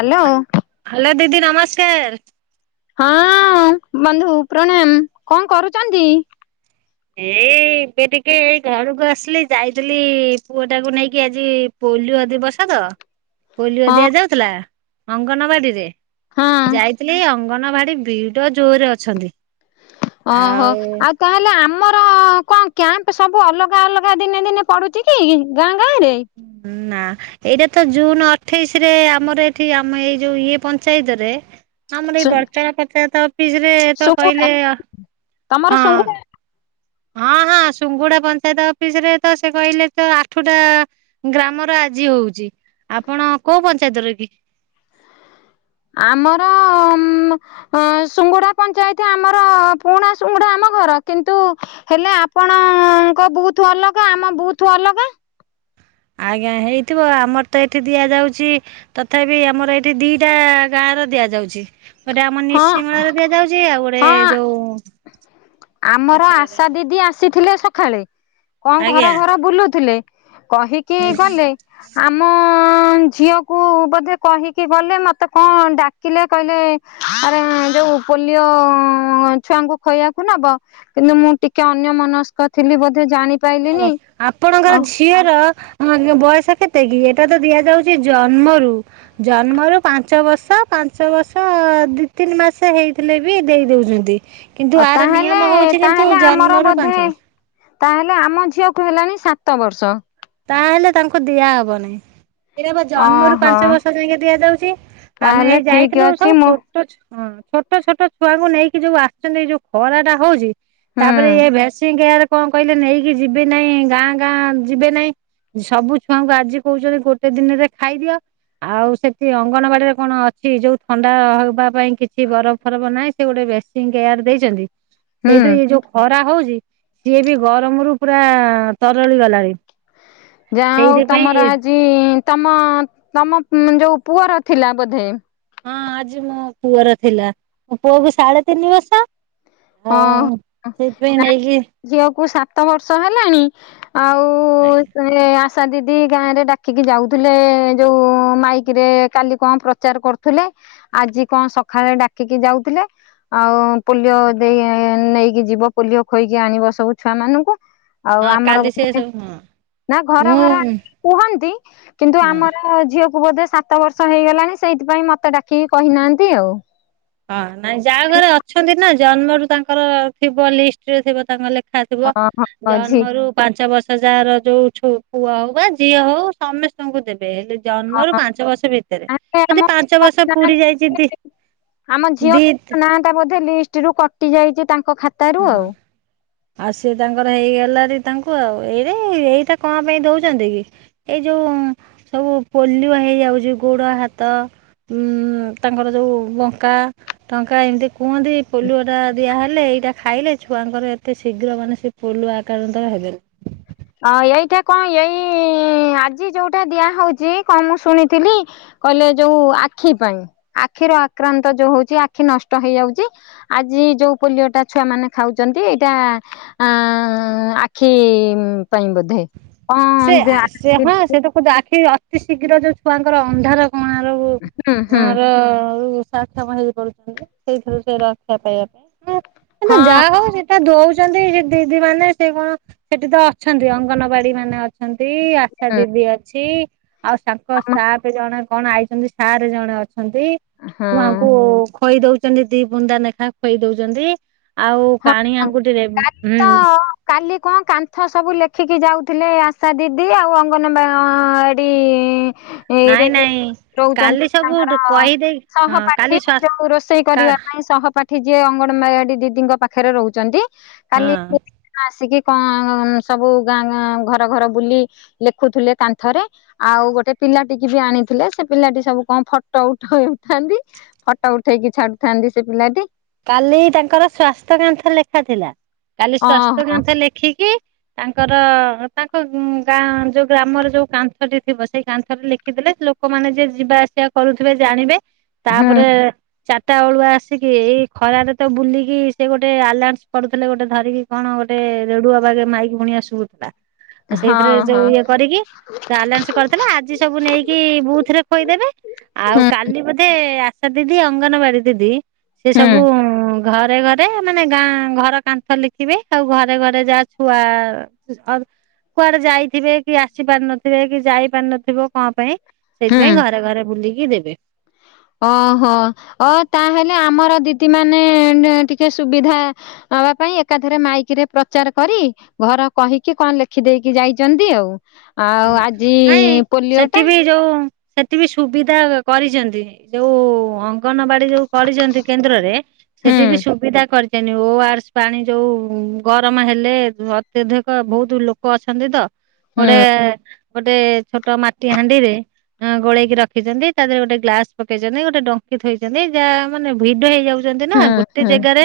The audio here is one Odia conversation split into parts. ହାଲୋ, ହ୍ୟାଲୋ ଦିଦି ନମସ୍କାର। ହଁ, ବନ୍ଧୁ ପ୍ରଣାମ। କ'ଣ କରୁଛନ୍ତି? ଏଇ, ଏବେ ଟିକେ ଏଇ ଘରକୁ ଆସିଲି, ଯାଇଥିଲି ପୁଅଟାକୁ ନେଇକି ଆଜି ପ ପୋଲିଓ ଦିବସ ତ। ପୋଲିଓ ହଁ ଦିଆଯାଉଥିଲା, ଅଙ୍ଗନବାଡିରେ ହଁ ଯାଇଥିଲି ଆଉ। ଅଙ୍ଗନବାଡି ଭିଡ଼ ଜୋରରେ ଅଛନ୍ତି। ଓହୋ, ଆଉ ଆଉ ତାହେଲେ ଆମର ଆଉ କ'ଣ କ୍ୟାମ୍ପ ସବୁ ଅଲଗା ଅଲଗା ଦିନେ ଦିନେ ପଡୁଛି କି? ଗାଁ ଗାଁ ରେ? ହମ ନା। ଏଇଟା ତ ଜୁନ ଅଠେଇଶି ରେ ଆମର ଏଠି ଆମ ଏଇ ଯୋଉ ଇଏ ପଞ୍ଚାୟତ ରେ ଆମର ସୁ ଏଇ ବଡ଼ତଳା ପଞ୍ଚାୟତ ଅଫିସରେ ତ ସୁଙ୍ଗୁଡା କହିଲେ ତମର ହଁ, ସୁଙ୍ଗୁଡା ହଁ, ହଁ, ସୁଙ୍ଗୁଡା ପଞ୍ଚାୟତ ଅଫିସ ରେ ତ ସେ କହିଲେ ତ ଆଠଟା ଗ୍ରାମରା ଆଜି ହଉଛି, ଆପଣ କୋଉ ପଞ୍ଚାୟତରେ କି? ଆମର ଉମମ୍ ଅଁ ସୁଙ୍ଗୁଡା ପଞ୍ଚାୟତ ଆମର ପୁରୁଣା ସୁଙ୍ଗୁଡା ଆମ ଘର, କିନ୍ତୁ ହେଲେ ଆପଣଙ୍କ ବୁଥ ଅଲଗା ଆମ ବୁଥ ଅଲଗା। ଆଜ୍ଞା, ହେଇଥିବ ଆମର ତ ଏଇଠି ଦିଆଯାଉଛି ତଥାପି ଆମର ଏଇଠି ଦିଟା ଗାଁ ଦିଆଯାଉଛି ଗୋଟେ ଆମର ହଁ ନିଶି ମେଳାର ଦିଆଯାଉଛି, ଆଉ ଗୋଟେ ହଁ ଯୋଉଁ ଆମର ଆଶା ଦିଦି ଆସିଥିଲେ ସକାଳେ, କଣ ଆଜ୍ଞା। ଘର ଘର ବୁଲୁଥିଲେ। କହିକି ଗଲେ, ଆମ ଝିଅକୁ ବୋଧେ କହିକି ଗଲେ ମତେ କଣ ଡାକିଲେ କହିଲେ ଆରେ ଯୋଉଁ ପୋଲିଓଓ ଛୁଆଙ୍କୁ ଖୋଇଆକୁ ନବ କିନ୍ତୁ ମୁଁ ଟିକେ ଅନ୍ୟ ମନସ୍କ ଥିଲି ବ ନାଇ ନାଇ ଆପଣଙ୍କର ଝିଅର ହଁ ବୟସ କେତେ କି? ଏଟା ତ ଦିଆଯାଉଛି ଜନ୍ମରୁ, ଜନ୍ମରୁ ପାଞ୍ଚ ବର୍ଷ ପା ପାଞ୍ଚ ବର୍ଷ ଦି ତିନି ମାସ ହେଇଥିଲେ ବି ଦେଇ ଦଉଛନ୍ତି। କିନ୍ତୁ ଅ ଆର ତାହେଲେ ନିୟମ ହଉଛି କିନ୍ତୁ ତାହେଲେ ଆମର ଜନ୍ମରୁ ପାଞ୍ଚ ବୋଧେ ବର୍ଷ ତାହେ ଆମ ଝିଅକୁ ହେଲାଣି ସାତ ବର୍ଷ ତାହେଲେ ତାଙ୍କୁ ଦିଆ ହବ ନାହି। ଏଟା ବା ଜନ୍ମରୁ ଓହୋ ପାଞ୍ଚ ବର୍ଷ ଯାଇକେ ଦିଆଯାଉଛି, ଆମେ ତାହେଲେ ଏଇ ଠିକ ଯାଇଥିଲୁ ଅଛି ସବୁ ମୁଁ ଛୋଟ ଛୁ ହଁ, ଛୋଟ ଛୋଟ ଛୁଆଙ୍କୁ ନେଇକି ଯୋଉ ଆସିଛନ୍ତି ଏଇ ଯୋଉ ଖରାଟା ହଉଛି, ହୁଁ ତା'ପରେ ଏ ଭେଶୀଙ୍ଗ କେୟାର କ'ଣ କହିଲେ ନେଇକି ଯିବି ନାଇ ଗାଁ ଗାଁ ଯିବେ ନାହିଁ। ସବୁ ଛୁଆଙ୍କୁ ଆଜି କହୁଛନ୍ତି ଗୋଟେ ଦିନରେ ଖାଇଦିଅ। ଆଉ ସେଠି ଅଙ୍ଗନବାଡିରେ କଣ ଅଛି ଯୋଉ ଥଣ୍ଡା ହବା ପାଇଁ କିଛି ବରଫ ଫରଫ ନାହିଁ ସେ ଗୋଟେ ବେଶୀଙ୍ଗି କେୟାର ଦେଇଛନ୍ତି, ହୁଁ। ସେଇଥିରେ ଏ ଯୋଉ ଖରା ହଉଛି। ସିଏ ବି ଗରମରୁୁ ପୁରା ତରଳି ଗଲାରି। ଯାହା ହଉ ତମର ଆଜି ତମ ତମ ଉମ୍ ଯୋଉ ପୁଅର ଥିଲା ବୋଧେ। ହଁ ଆଜି ମୋ ପୁଅର ଥିଲା ମୋ ପୁଅକୁ ସାଢେ ତିନି ବର୍ଷ। ହଁ ସେଇଥି ପାଇଁ ନେଇକି ଝିଅକୁ ସାତ ବର୍ଷ ହେଲାଣି ଆଉ ସେ ଆଶା ଦିଦି ଗାଁରେ ଡାକିକି ଯାଉଥିଲେ ଯୋଉ ମାଇକିରେ କାଲି କଣ ପ୍ରଚାର କରୁଥିଲେ। ଆଜି କଣ ସକାଳେ ଡାକିକି ଯାଉଥିଲେ ଆଉ ପୋଲିଓ। ଦେଇ ନେଇକି ଯିବ ପୋଲିଓ ଖୋଇକି ଆଣିବ ସବୁ ଛୁଆ ମାନଙ୍କୁ ଆଉ ହଁ ଆମର କାଲି ସେ ବୋଧେ ସବୁ ହଁ ନା ଘର ଘର ମୁଁ କୁହନ୍ତି କିନ୍ତୁ ହଁ ଆମର ଝିଅ ବୋଧେ ସାତ ବର୍ଷ ହେଇଗଲାଣି ସେଇଥିପାଇଁ ମତେ ଡାକିକି କହିନାହାନ୍ତି ଆଉ। ହଁ ନାଇଁ ଯାହା ଘରେ ଅଛନ୍ତି ନା ଜନ୍ମରୁୁ ତାଙ୍କର ଥିବ ଲିଷ୍ଟରେ ଥିବ ତାଙ୍କର ଲେ ଲେଖାଥିବ ଓହୋ ଝି ଜନ୍ମରୁ ପାଞ୍ଚ ବର୍ଷ। ଯାହାର ଯୋଉଛୁ ପୁଅ ହଉ ବା ଝିଅ ହଉ ସମସ୍ତଙ୍କୁ ଦେବେ ହେଲେ ହଁ ଜନ୍ମରୁ ପାଞ୍ଚ ବର୍ଷ ଭିତର ତାହେଲେ ଯଦି ଆମ ପାଞ୍ଚ ଝିଅ ବର୍ଷ ନାଁ ପୁରି ଯାଇଛନ୍ତି। ଆମ ଝିଅ ତାଙ୍କ ନାଁ ଟା ବୋଧେ ଲିଷ୍ଟରୁୁ କଟି ଯାଇଛି ତାଙ୍କ ଖାତାରୁ ହଁ ଆଉ। ଆଉ ସିଏ ତାଙ୍କର ହେଇଗଲା। ତାଙ୍କୁ ଆଉ ଏଇରେ ଏଇଟା କଣ ପାଇଁ ଦଉଛନ୍ତି କି ଏଇ ଯୋଉ ସବୁ ପୋଲିଓ। ହେଇଯାଉଛି ଗୋଡ ହାତ ଉଁ ତାଙ୍କର ଯୋଉ ବଙ୍କାଟଙ୍କା ଏନ୍ତି କୁହନ୍ତି ପୋଲିଓ ଟା ଦିଆହେଲେ ଏ। ଖାଇଲେ ଛୁଆଙ୍କର ଏତେ ଶୀଘ୍ର ମାନେ ସେ ପୋଲ ଆକ୍ରାନ୍ତ ହେବେନି। ଅ ଏଇଟା କଣ ଏଇ ଆଜି ଯୋଉଟା ଦିଆହଉଛି କଣ ମୁଁ ଶୁଣିଥିଲି। କହିଲେ ଯୋଉ ଆଖି ପାଇଁ ଆଖିର ଆକ୍ରାନ୍ତ ଯୋଉ ହଉଛି ଆଖି ନଷ୍ଟ ହେଇଯାଉଛି ଆଜି ଯୋଉ ପୋଲିଓଟା ଛୁଆମାନେ ଖାଉଛନ୍ତି ଏଇଟା ଆ ଆଖି ପାଇଁ ବୋଧେ। କଣ ସେ ଦେ ସେ ହଁ ସେ ତାକୁ ଆଖି ଅତି ଶୀଘ୍ର ଯୋଉ ଛୁଆଙ୍କର ଅନ୍ଧାର। କଣାର ହୁଁ ହୁଁ। ସାକ୍ଷମ ହେଇ ପାରୁଛନ୍ତି ସେଇଥିରୁ ସେ ରକ୍ଷା ପାଇବା ହଁ ପାଇଁ ଯାହା ହଉ ସେଇଟା ଦଉ ଛନ୍ତି ଦିଦି ମାନେ ସେ କଣ ସେଠି ତ ଅଛନ୍ତି ଅଙ୍ଗନବାଡି ମାନେ ଅଛନ୍ତି ଆଶା ହଁ ଦିଦି ଅଛି ଆଉ ତାଙ୍କ ଆମ ସାପେ ଜଣେ। କଣ ଆଇଛନ୍ତି ସାର୍ ଜଣେ ଅଛନ୍ତି। ମୁଁ ହଁ। ଆଙ୍କୁ ଖୋଇ ଦଉଛି ଛନ୍ତି ଦି ବୁନ୍ଦା ଲେଖା ଖଇ ଦଉଛନ୍ତି, ଆଉ ହଁ କାଣି ଆଙ୍ଗୁଠିରେ କାଲି ହୁଁ। ତ କାଲି କଣ କାନ୍ଥ ସବୁ ଲେଖିକି ଯାଉଥିଲେ ଆଶା ଦିଦି ଆଉ ଅଙ୍ଗନବାଡି। ଏଇରେ ନାଇଁ, ନାଇଁ। କାଲି ରହୁଛନ୍ତି ସବୁ ତାଙ୍କର କହିଦେଇ ହଁ ସହପାଠୀ କାଲି ସ୍ୱା ହଁ ତାକୁ ରୋଷେଇ କରିବା ପାଇଁ ସହପାଠୀ। ଏଠି ଯିଏ ଅଙ୍ଗନବାଡ଼ି ଦିଦିଙ୍କ ପାଖରେ ରହୁଛନ୍ତି କାଲି [unintelligible] ଆସିକି। କଣ ସବୁ ଗାଁ ଗାଁ ଘର ଘର ବୁଲି ଲେଖୁଥିଲେ କାନ୍ଥରେ ଆଉ ଗୋଟେ। ପିଲାଟିକି ବି ଆଣିଥିଲେ ସେ ପିଲାଟି ସବୁ କଣ ଫଟୋ ଉଠ ଉଠାନ୍ତି ଫଟୋ ଉଠେଇକି ଛାଡୁଥାନ୍ତି। ସେ ପିଲାଟି। କାଲି ତାଙ୍କର ସ୍ଵାସ୍ଥ୍ୟ କାନ୍ଥ ଲେଖା ଥିଲା କାଲି ସ୍ଵାସ୍ଥ୍ୟ ଓହୋ କାନ୍ଥ ଲେଖିକି। ତାଙ୍କର ତାଙ୍କ ଗାଁ ଯୋଉ ଗ୍ରାମର ଯୋଉ କାନ୍ଥଟି ଥିବ ସେଇ କାନ୍ଥଟି ଲେଖିଦେଲେ। ଲୋକମାନେ ଯେ ଯିବା ଆସିବା କରୁଥିବେ ଜାଣିବେ। ହୁଁ ତାପରେ ଚାରିଟା ବେଳୁଆ ଆସିକି ଖରାରେ ତ ବୁଲିକି ସେ ଗୋଟେ ଆଲନ୍ସ କରୁଥିଲେ ଗୋଟେ ଧରିକି କଣ ଗୋଟେ ରେଡୁଅ ବାଗେ ମାଇକି ଫୁଣି। ଶୁବୁଥିଲା ଆଉ ସେଇଥିରେ ହଁ ଯୋଉ ହଁ ଇଏ କରିକି। ଆଲାନ୍ସ କରିଦେଲେ ଆଜି ସବୁ ନେଇକି ବୁଥ୍ ରେ ଖୋଇଦେବେ ଆଉ ହୁଁ କାଲି ବୋଧେ ଆସ ଦିଦି ଅଙ୍ଗନବାଡି ଦିଦି ସେ ହୁଁ ସବୁ ଘରେ ଘରେ ମାନେ ଗାଁ ଘର କାନ୍ଥ ଲେଖିବେ ଆଉ ଘରେ ଘରେ ଯାହା ଛୁଆ ଅ କୁଆଡେ ଯାଇଥିବେ କି ଆସି ପାର ନଥିବେ କି ଯାଇ ପାର ନଥିବ କଣ ପାଇଁ। ହୁଁ ସେଇଥିପାଇଁ ଘରେ ଘରେ ବୁଲିକି ଦେବେ। ଓହୋ ଓ ତାହେଲେ ଆମର ଦିଦି ମାନେ ଟିକେ ସୁବିଧା। ତା ପାଇଁ ଏକାଥରେ ମାଇକିରେ ପ୍ରଚାର କରି ଘର କହିକି କଣ ଲେଖିଦେଇକି ଯାଇଛନ୍ତି ଆଉ। ହୁଁ ଆଉ ଆଜି ନାଇଁ ପୋଲିଓ ସେଠି ଟା। ବି ଯୋଉ ସେଠି ବିି ସୁବିଧା କରିଛନ୍ତି ଯୋଉ। ଅଙ୍ଗନବାଡି ଯୋଉ କରିଛନ୍ତି କେନ୍ଦ୍ରରେ ହୁଁ ସେଠି ବି ସୁବିଧା କରି ଚେନି ଓ ଆର ସ୍ ପାଣି ଯଉଁ ଗରମ ହେଲେ ଅତ୍ୟଧିକ ବହୁତୁ ଲୋକ ଅଛନ୍ତି ତ। ହୁଁ ଗୋଟେ ଗୋଟେ ଛୋଟ ମାଟି ହାଣ୍ଡିରେ। ଉଁ ଗୋଳେଇକି ରଖିଛନ୍ତି ତା ଦେହରେ ଗୋଟେ ଗ୍ଲାସ ପକେଇଛନ୍ତି ଗୋଟେ ଡଙ୍କି ଥୋଇଛନ୍ତି ଯାହା ମାନେ ଭିଡ ହେଇଯାଉ ଛନ୍ତି ନା ହୁଁ ଗୋଟେ ହୁଁ ଜାଗାରେ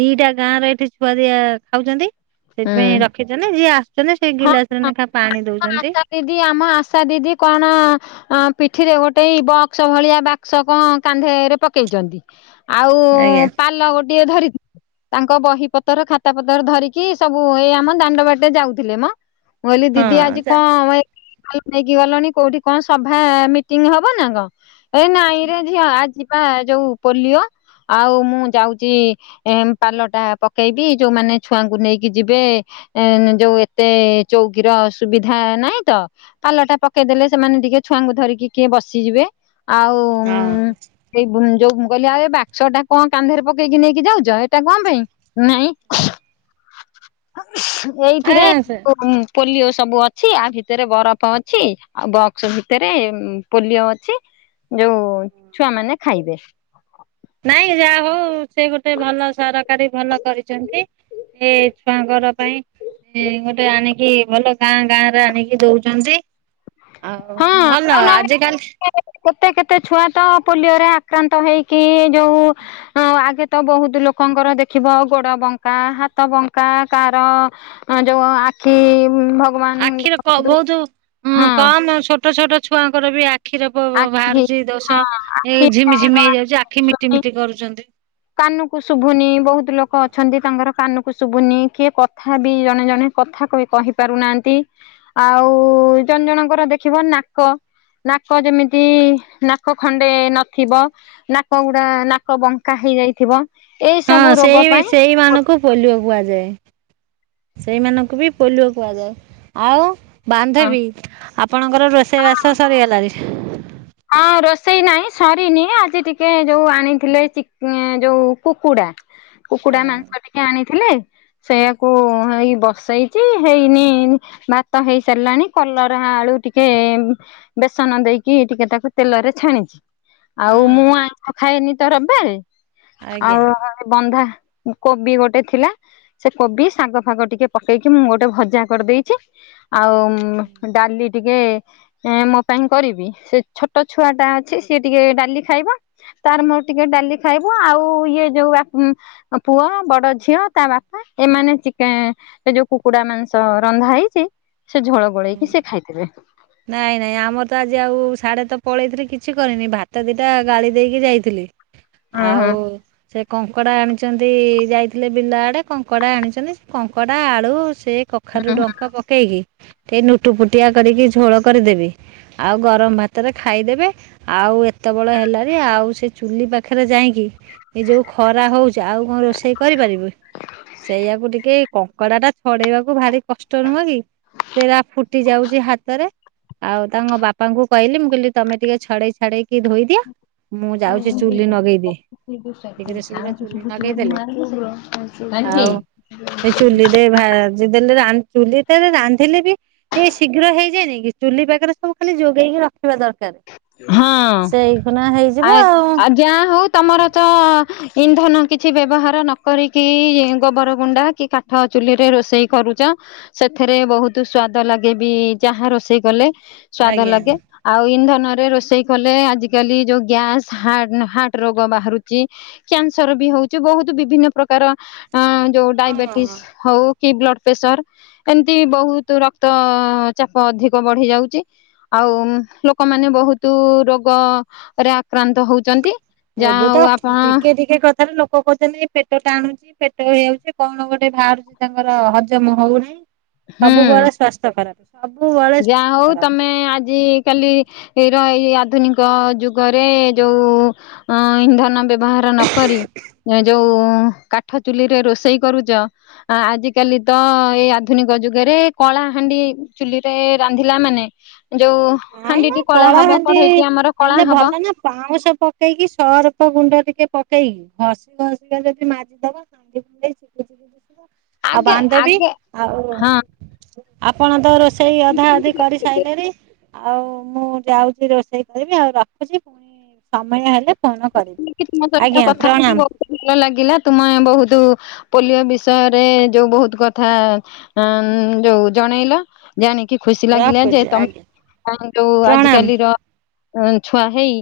ଦିଟା ଗାଁ ର ଏଠି ସୁଆଦିଆ ଖାଉଛନ୍ତି। ହୁଁ ସେଥିପାଇଁ ରଖିଛନ୍ତି ଯିଏ ଆସୁଛନ୍ତି ସେଇ ହଁ ଗିଲାସ ରେ ନେଖା ପାଣି ଦଉ ଆମ ଆଶା ଦିଦି ଆମ ଆଶା ଦିଦି କଣ। ଆଁ ପିଠିରେ ଗୋଟେଇ ବକ୍ସ ଭଳିଆ ବାକ୍ସ କଣ କାନ୍ଧେରେ ପକେଇଚନ୍ତି। ଆଉ ଆଜ୍ଞା ପାଲ ଗୋଟିଏ ଧରି ତାଙ୍କ ବହି ପତ୍ର ଖାତା ପତର ଧରି। କି ସବୁ ଏଇ ଆମ ଦାଣ୍ଡ ବାଟେ ଯାଉଥିଲେ ମ ମୁଁ କହିଲି ହଁ ଦିଦି ଆଜି କ ଯା ମ ଏ ନେଇକି ଗଲଣି କୋଉଠି କଣ ସଭା ମିଟିଂ ହବ ନା କଣ ଏ ନାଇଁରେ ଝିଅ ଆଜି। ପା ଯୋଉ ପୋଲିଓ। ଆଉ ମୁଁ ଯାଉଛି ଏ ପାଲଟା ପକେଇବି ଯୋଉମାନେ ଛୁ ଛୁଆଙ୍କୁ ନେଇକି ଯିବେ ଏନ ଯୋଉ ଏତେ ଚୌକିର ସୁୁବିଧା ନାହିଁ ତ ପା ଲ ଟା ପକେଇଦେଲେ ସେମାନେ ଟିକେ ଛୁଆଙ୍କୁ ଧରିକି କିଏ ବସିଯିବେ। ଆଉ ଉଁ ହଁ ସେଇ ବୁ ଯୋଉ ମୁଁ କହିଲି ଆଉ ଏ ବାକ୍ସ ଟା କଣ କାନ୍ଧରେ ପକେଇକି ନେଇକି ଯାଉଛ ଏଇଟା କଣ ପାଇଁ ନାଇଁ। ଆ ଏଇଥିରେ ସେ ଉଁ ପୋଲିଓ ସବୁ ଅଛି ଆ ଭିତରେ ବରଫ ଅଛି ଆଉ ବକ୍ସ ଭିତରେ ଉଁ ପୋଲିଓ ଅଛି। ଯୋଉ ଛୁଆ ମାନେ ଖାଇବେ। ନାଇଁ ଯାହା ହଉ ସେ ଗୋଟେ ଭଲ ସରକାରୀ ଭଲ କରିଛନ୍ତି। ଏ ଛୁଆଙ୍କର ପାଇଁ। ଆଁ ଗୋଟେ ଆଣିକି ଭଲ ଗାଁ ଗାଁ ରେ ଆଣିକି ଦଉଛନ୍ତି। ଆଉ ହଁ ଭଲ ଆଉ ନହଲେ ଆଜିକାଲି। କେତେ କେତେ ଛୁଆ ତ ପୋଲିଓରେ ଆକ୍ରାନ୍ତ ହେଇକି ଯୋଉ ଉଁ ଆଗେ ତ ବହୁତ ଲୋକଙ୍କର ଦେଖିବ ଗୋଡ ବଙ୍କା ହାତ ବଙ୍କା କାର ଯୋଉ ଆ ଖି ଭଗବାନ କରନ୍ତୁ। ହୁଁ କମ ଛୋଟ ଛୋଟ ଛୁଆଙ୍କର ବି ଆ ଆଖିର ଆଖି ବ-ବାହାରୁଛି ଦୋଷ ହଁ ଏ ଆଖି ଝିମି ଝିମି ହେଇଯାଉଛି ଆଖି ମିଟି ଶୁଣି ମିଟି କରୁଛନ୍ତି। କାନକୁ ଶୁଭୁନି ବହୁତ ଲୋକ ଅଛନ୍ତି ତାଙ୍କର। କାନକୁ ଶୁଭୁନି କିଏ କଥା ବି ଜଣେ ଜଣେ କଥା କ-କହି ପାରୁନାହାନ୍ତି ଆଉ ଉଁ ଜଣ ଜଣଙ୍କର ଦେଖିବ ନାକ। ନାକ ଯେମିତି ନାକ ଖଣ୍ଡେ ନଥିବ ନାକ ଗୁଡା ନାକ ବଙ୍କା କା ହେଇଯାଇଥିବ। ଏଇ ସବୁ ହଁ ରୋଗ ସେଇ ପାଇଁ ସେଇମାନଙ୍କୁ ପୋଲିଓ କୁହାଯାଏ। ସେଇମାନଙ୍କୁ ବି ପୋଲିଓ କୁହାଯାଏ ଆଉ। ବାନ୍ଧବୀ ଆପଣଙ୍କର ରୋଷେଇ ବାସ ସରିଗଲାଣି? ହଁ ରୋଷେଇ ନାହିଁ ସରିନି ଆଜି ଟିକେ ଯୋଉ ଆଣିଥିଲେ ଚି ଏଁ ଯୋଉ କୁକୁଡା। କୁକୁଡା ମାଂସ ଟିକେ ଆଣିଥିଲେ। ସେୟାକୁ ଏଇ ବସେଇଛି ହେଇନି ଭାତ ହେଇସାରିଲାଣି କଲରା। ଆଳୁ ଟିକେ ବେସନ ଦେଇକି ଟିକେ ତା ତେଲରେ ଛାଣିଛି ଆଉ ହଁ ମୁଁ ଆଇଁଷ ଖାଏନି ତ ରବବାରେ। ଆଉ ଆଜ୍ଞା ବନ୍ଧା। କୋବି ଗୋଟେ ଥିଲା ସେ କୋବି ଶାଗ ଫାଗ ଟିକେ ପକେଇକି ମୁଁ ଗୋଟେ ଭଜା କରିଦେଇଛି। ଆଉ ଉଁ ଡାଲି ଟିକେ ଏଁ ମୋ ପାଇଁ କରିବି ସେ ଛୋ ଟ ଛୁଆ ଟା ଅଛି ସିଏ ଟିକେ ଡାଲି ଖାଇବ ତାର ମୋର ଟିକେ ଡାଲି ଖାଇବୁ ଆଉ ଇଏ ଯୋଉ ଆ ଉଁ ପୁଅ ବଡ ଝିଅ ତା ବାପା ଏମାନେ ଚିକେଁ ଏ ଯୋଉ କୁକୁଡା ମାଂସ ର ରନ୍ଧା ହେଇଛି ସେ ଝୋଳ ଗୋଳେଇକି ସେ ଖାଇଦେବେ। ନାଇଁ ନାଇଁ ଆମର ତ ଆଜି ଆଉ ସାଡେ ତ ପଳେଇଥିଲି କିଛି କରିନି ଭାତ ଦୁଇଟା ଗାଳି ଦେଇକି ଯାଇଥିଲି। ହୁଁ ଆଉ ହୁଁ ସେ କଙ୍କଡା ଆଣିଛନ୍ତି ଯାଇଥିଲେ ବିଲ ଆଡେ କଙ୍କଡା ଆଣିଛନ୍ତି କଙ୍କଡା ଆଳୁ ସେ କଖାରୁୁ ହୁଁ ହୁଁ। ଡଙ୍କା ପକେଇକି ସେ ନୁଟୁ ପୁଟିଆ କରିକି ଝୋଳ କରିଦେବି। ଆଉ ଗରମ ଭାତରେ ଖାଇଦେବ। ଆଉ ଏତେବେଳ ହେଲାଣି ଆଉ ସେ ଚୁଲି ପାଖରେ ଯାଇକି ଏଇ ଯୋଉ ଖରା ହଉଛି ଆଉ କଣ ରୋଷେଇ କରିପାରିବ, ସେଇଆକୁ ଟିକେ କଙ୍କଡା ଟା ଛଡେଇବାକୁ ଭାରି କଷ୍ଟ ନୁହଁ କି, ସେରା ଫୁଟି ଯାଉଛି ହା ତରେ ଆଉ ତାଙ୍କ ବାପାଙ୍କୁ କହିଲି ମୁଁ କହିଲି ତମେ ଟିକେ ଛଡେଇ ଛାଡେଇକି ଧୋଇଦିଅ ମୁଁ ଯାଉଛି ଚୁଲି ନଗେଇଦିଏ। [unintelligible] ଏ ଚୁଲିରେ ଭାଜି ଦେଲେ ଚୁଲିଟେ ରେ ରାନ୍ଧିଲେ ବି ଏ ଶୀଘ୍ର ହେଇ ଚୁଲି ପାଖରେ ସବୁ ଖାଲି ଯୋଗେଇକି ରଖିଥିବା ଦରକାର। ହଁ ସେଇ ଖୁଣା ହେଇଯିବ ଆ ଆଉ ଆଜ୍ଞା ହଉ ତମର ତ ଇନ୍ଧନ କିଛି ବ୍ୟବହାର ନ କରିକି ଗୋବର ଗୁଣ୍ଡା କି କାଠ ଚୁଲିରେ ରୋଷେଇ କରୁଚ। ସେଥିରେ ବହୁତ ସ୍ଵାଦ ଲାଗେ ବି ଯାହା ରୋଷେଇ କଲେ। ସ୍ଵାଦ ଆଜ୍ଞା। ଲାଗେ ଆଉ ଇନ୍ଧନ ରେ ରୋଷେଇ କଲେ ଆଜିକାଲି ଯୋଉ ଗ୍ୟାସ ହାଟ୍ ହାର୍ଟ ରୋଗ ବାହାରୁଚି। କ୍ୟାନ୍ସର ବି ହଉଚି। ବହୁତ ବିଭିନ୍ନ ପ୍ରକାର ଅ ଯୋଉ ଡାଇବେଟିସ୍ ହଁ ହଉ କି ବ୍ଲଡ ପ୍ରେସର ଏମିତି ବହୁତ ରକ୍ତ ଚାପ ଅଧିକ ବଢି ଯାଉଚି। ଆଉ ଲୋକମାନେ ବହୁତ ରୋଗରେ ଆକ୍ରାନ୍ତ ହଉଛନ୍ତି। ଯାହା ଏବେ ତ ହଉ ଆପଣ ଟିକେ ଟିକେ କଥାରେ ଲୋକ ଲୋକ କହୁଛନ୍ତି କି ପେଟ ଟାଣୁଛି ପେଟ ହେଇଯାଉଛି କଣ ଗୋଟେ ବାହାରୁଛି ତାଙ୍କର ହଜମ ହଉନି। ହୁଁ ସବୁ ବେଳେ ସ୍ଵାସ୍ଥ୍ୟ ଖରାପ। ସବୁବେଳେ ଯାହା ସ୍ୱାସ୍ଥ୍ୟ ହଉ ଖରାପ। ତମେ ଆଜି କାଲି ର ଏଇ ଆଧୁନିକ ଯୁଗରେ ଯୋଉ ଅ ଇନ୍ଧନ ବ୍ୟ ବ୍ୟବହାର ନ କରି ଯୋଉ କାଠ ଚୁଲିରେ ରୋଷେଇ କରୁଚ। ଆଜିକାଲି ତ ଏଇଆଧୁନିକ ଯୁଗ ରେ କଳା ହାଣ୍ଡି ଚୁଲିରେ ରାନ୍ଧିଲା ମାନେ ଯୋଉ ନାଇଁ ନାଇ ହାଣ୍ଡିଟି କଳା ହବ କଳାହାଣ୍ଡି କଢେଇଟି ଆମର କଳା ହେଲେ ହବ ଭଲ ନା ପାଉଁଶ ପକେଇକି ସର୍ଫ ଗୁଣ୍ଡ ଟିକେ ପକେଇ ଘସ୍ ଘସିକା ଯଦି ମାଜିଦବା। [unintelligible] ଆଉ ଆଗେ ବାନ୍ଦବୀ ଆଗେ ଆଉ ହଁ ଆପଣ ତ ରୋଷେଇ ଅଧା ଅଧି କରି ସାରଲେରି ଆଉ ମୁଁ ଯାଉଛି ରୋଷେଇ କରିବି। ଆଉ ରଖୁଛି ପୁଣି ସମୟ ହେଲେ ଫୋନ କରିବି। ତମ ସହିତ ଆଜ୍ଞା କଥା ହେଇକି ପ୍ରଣାମ ବହୁତ ଭଲ ଲାଗିଲା। ତୁମେ ବହୁତ ପୋଲିଓ ବିଷୟରେ ଯୋଉ ବହୁତ କଥା ଯୋଉ ଜଣେଇଲ। ଜାଣିକି ଖୁସି ଲାଗିଲା ଯେ ରଖୁଛି ଆଜ୍ଞା ତମେ ଯୋଉ ପ୍ରଣାମ। ଆଜିକାଲିର ଛୁଆ ହେଇ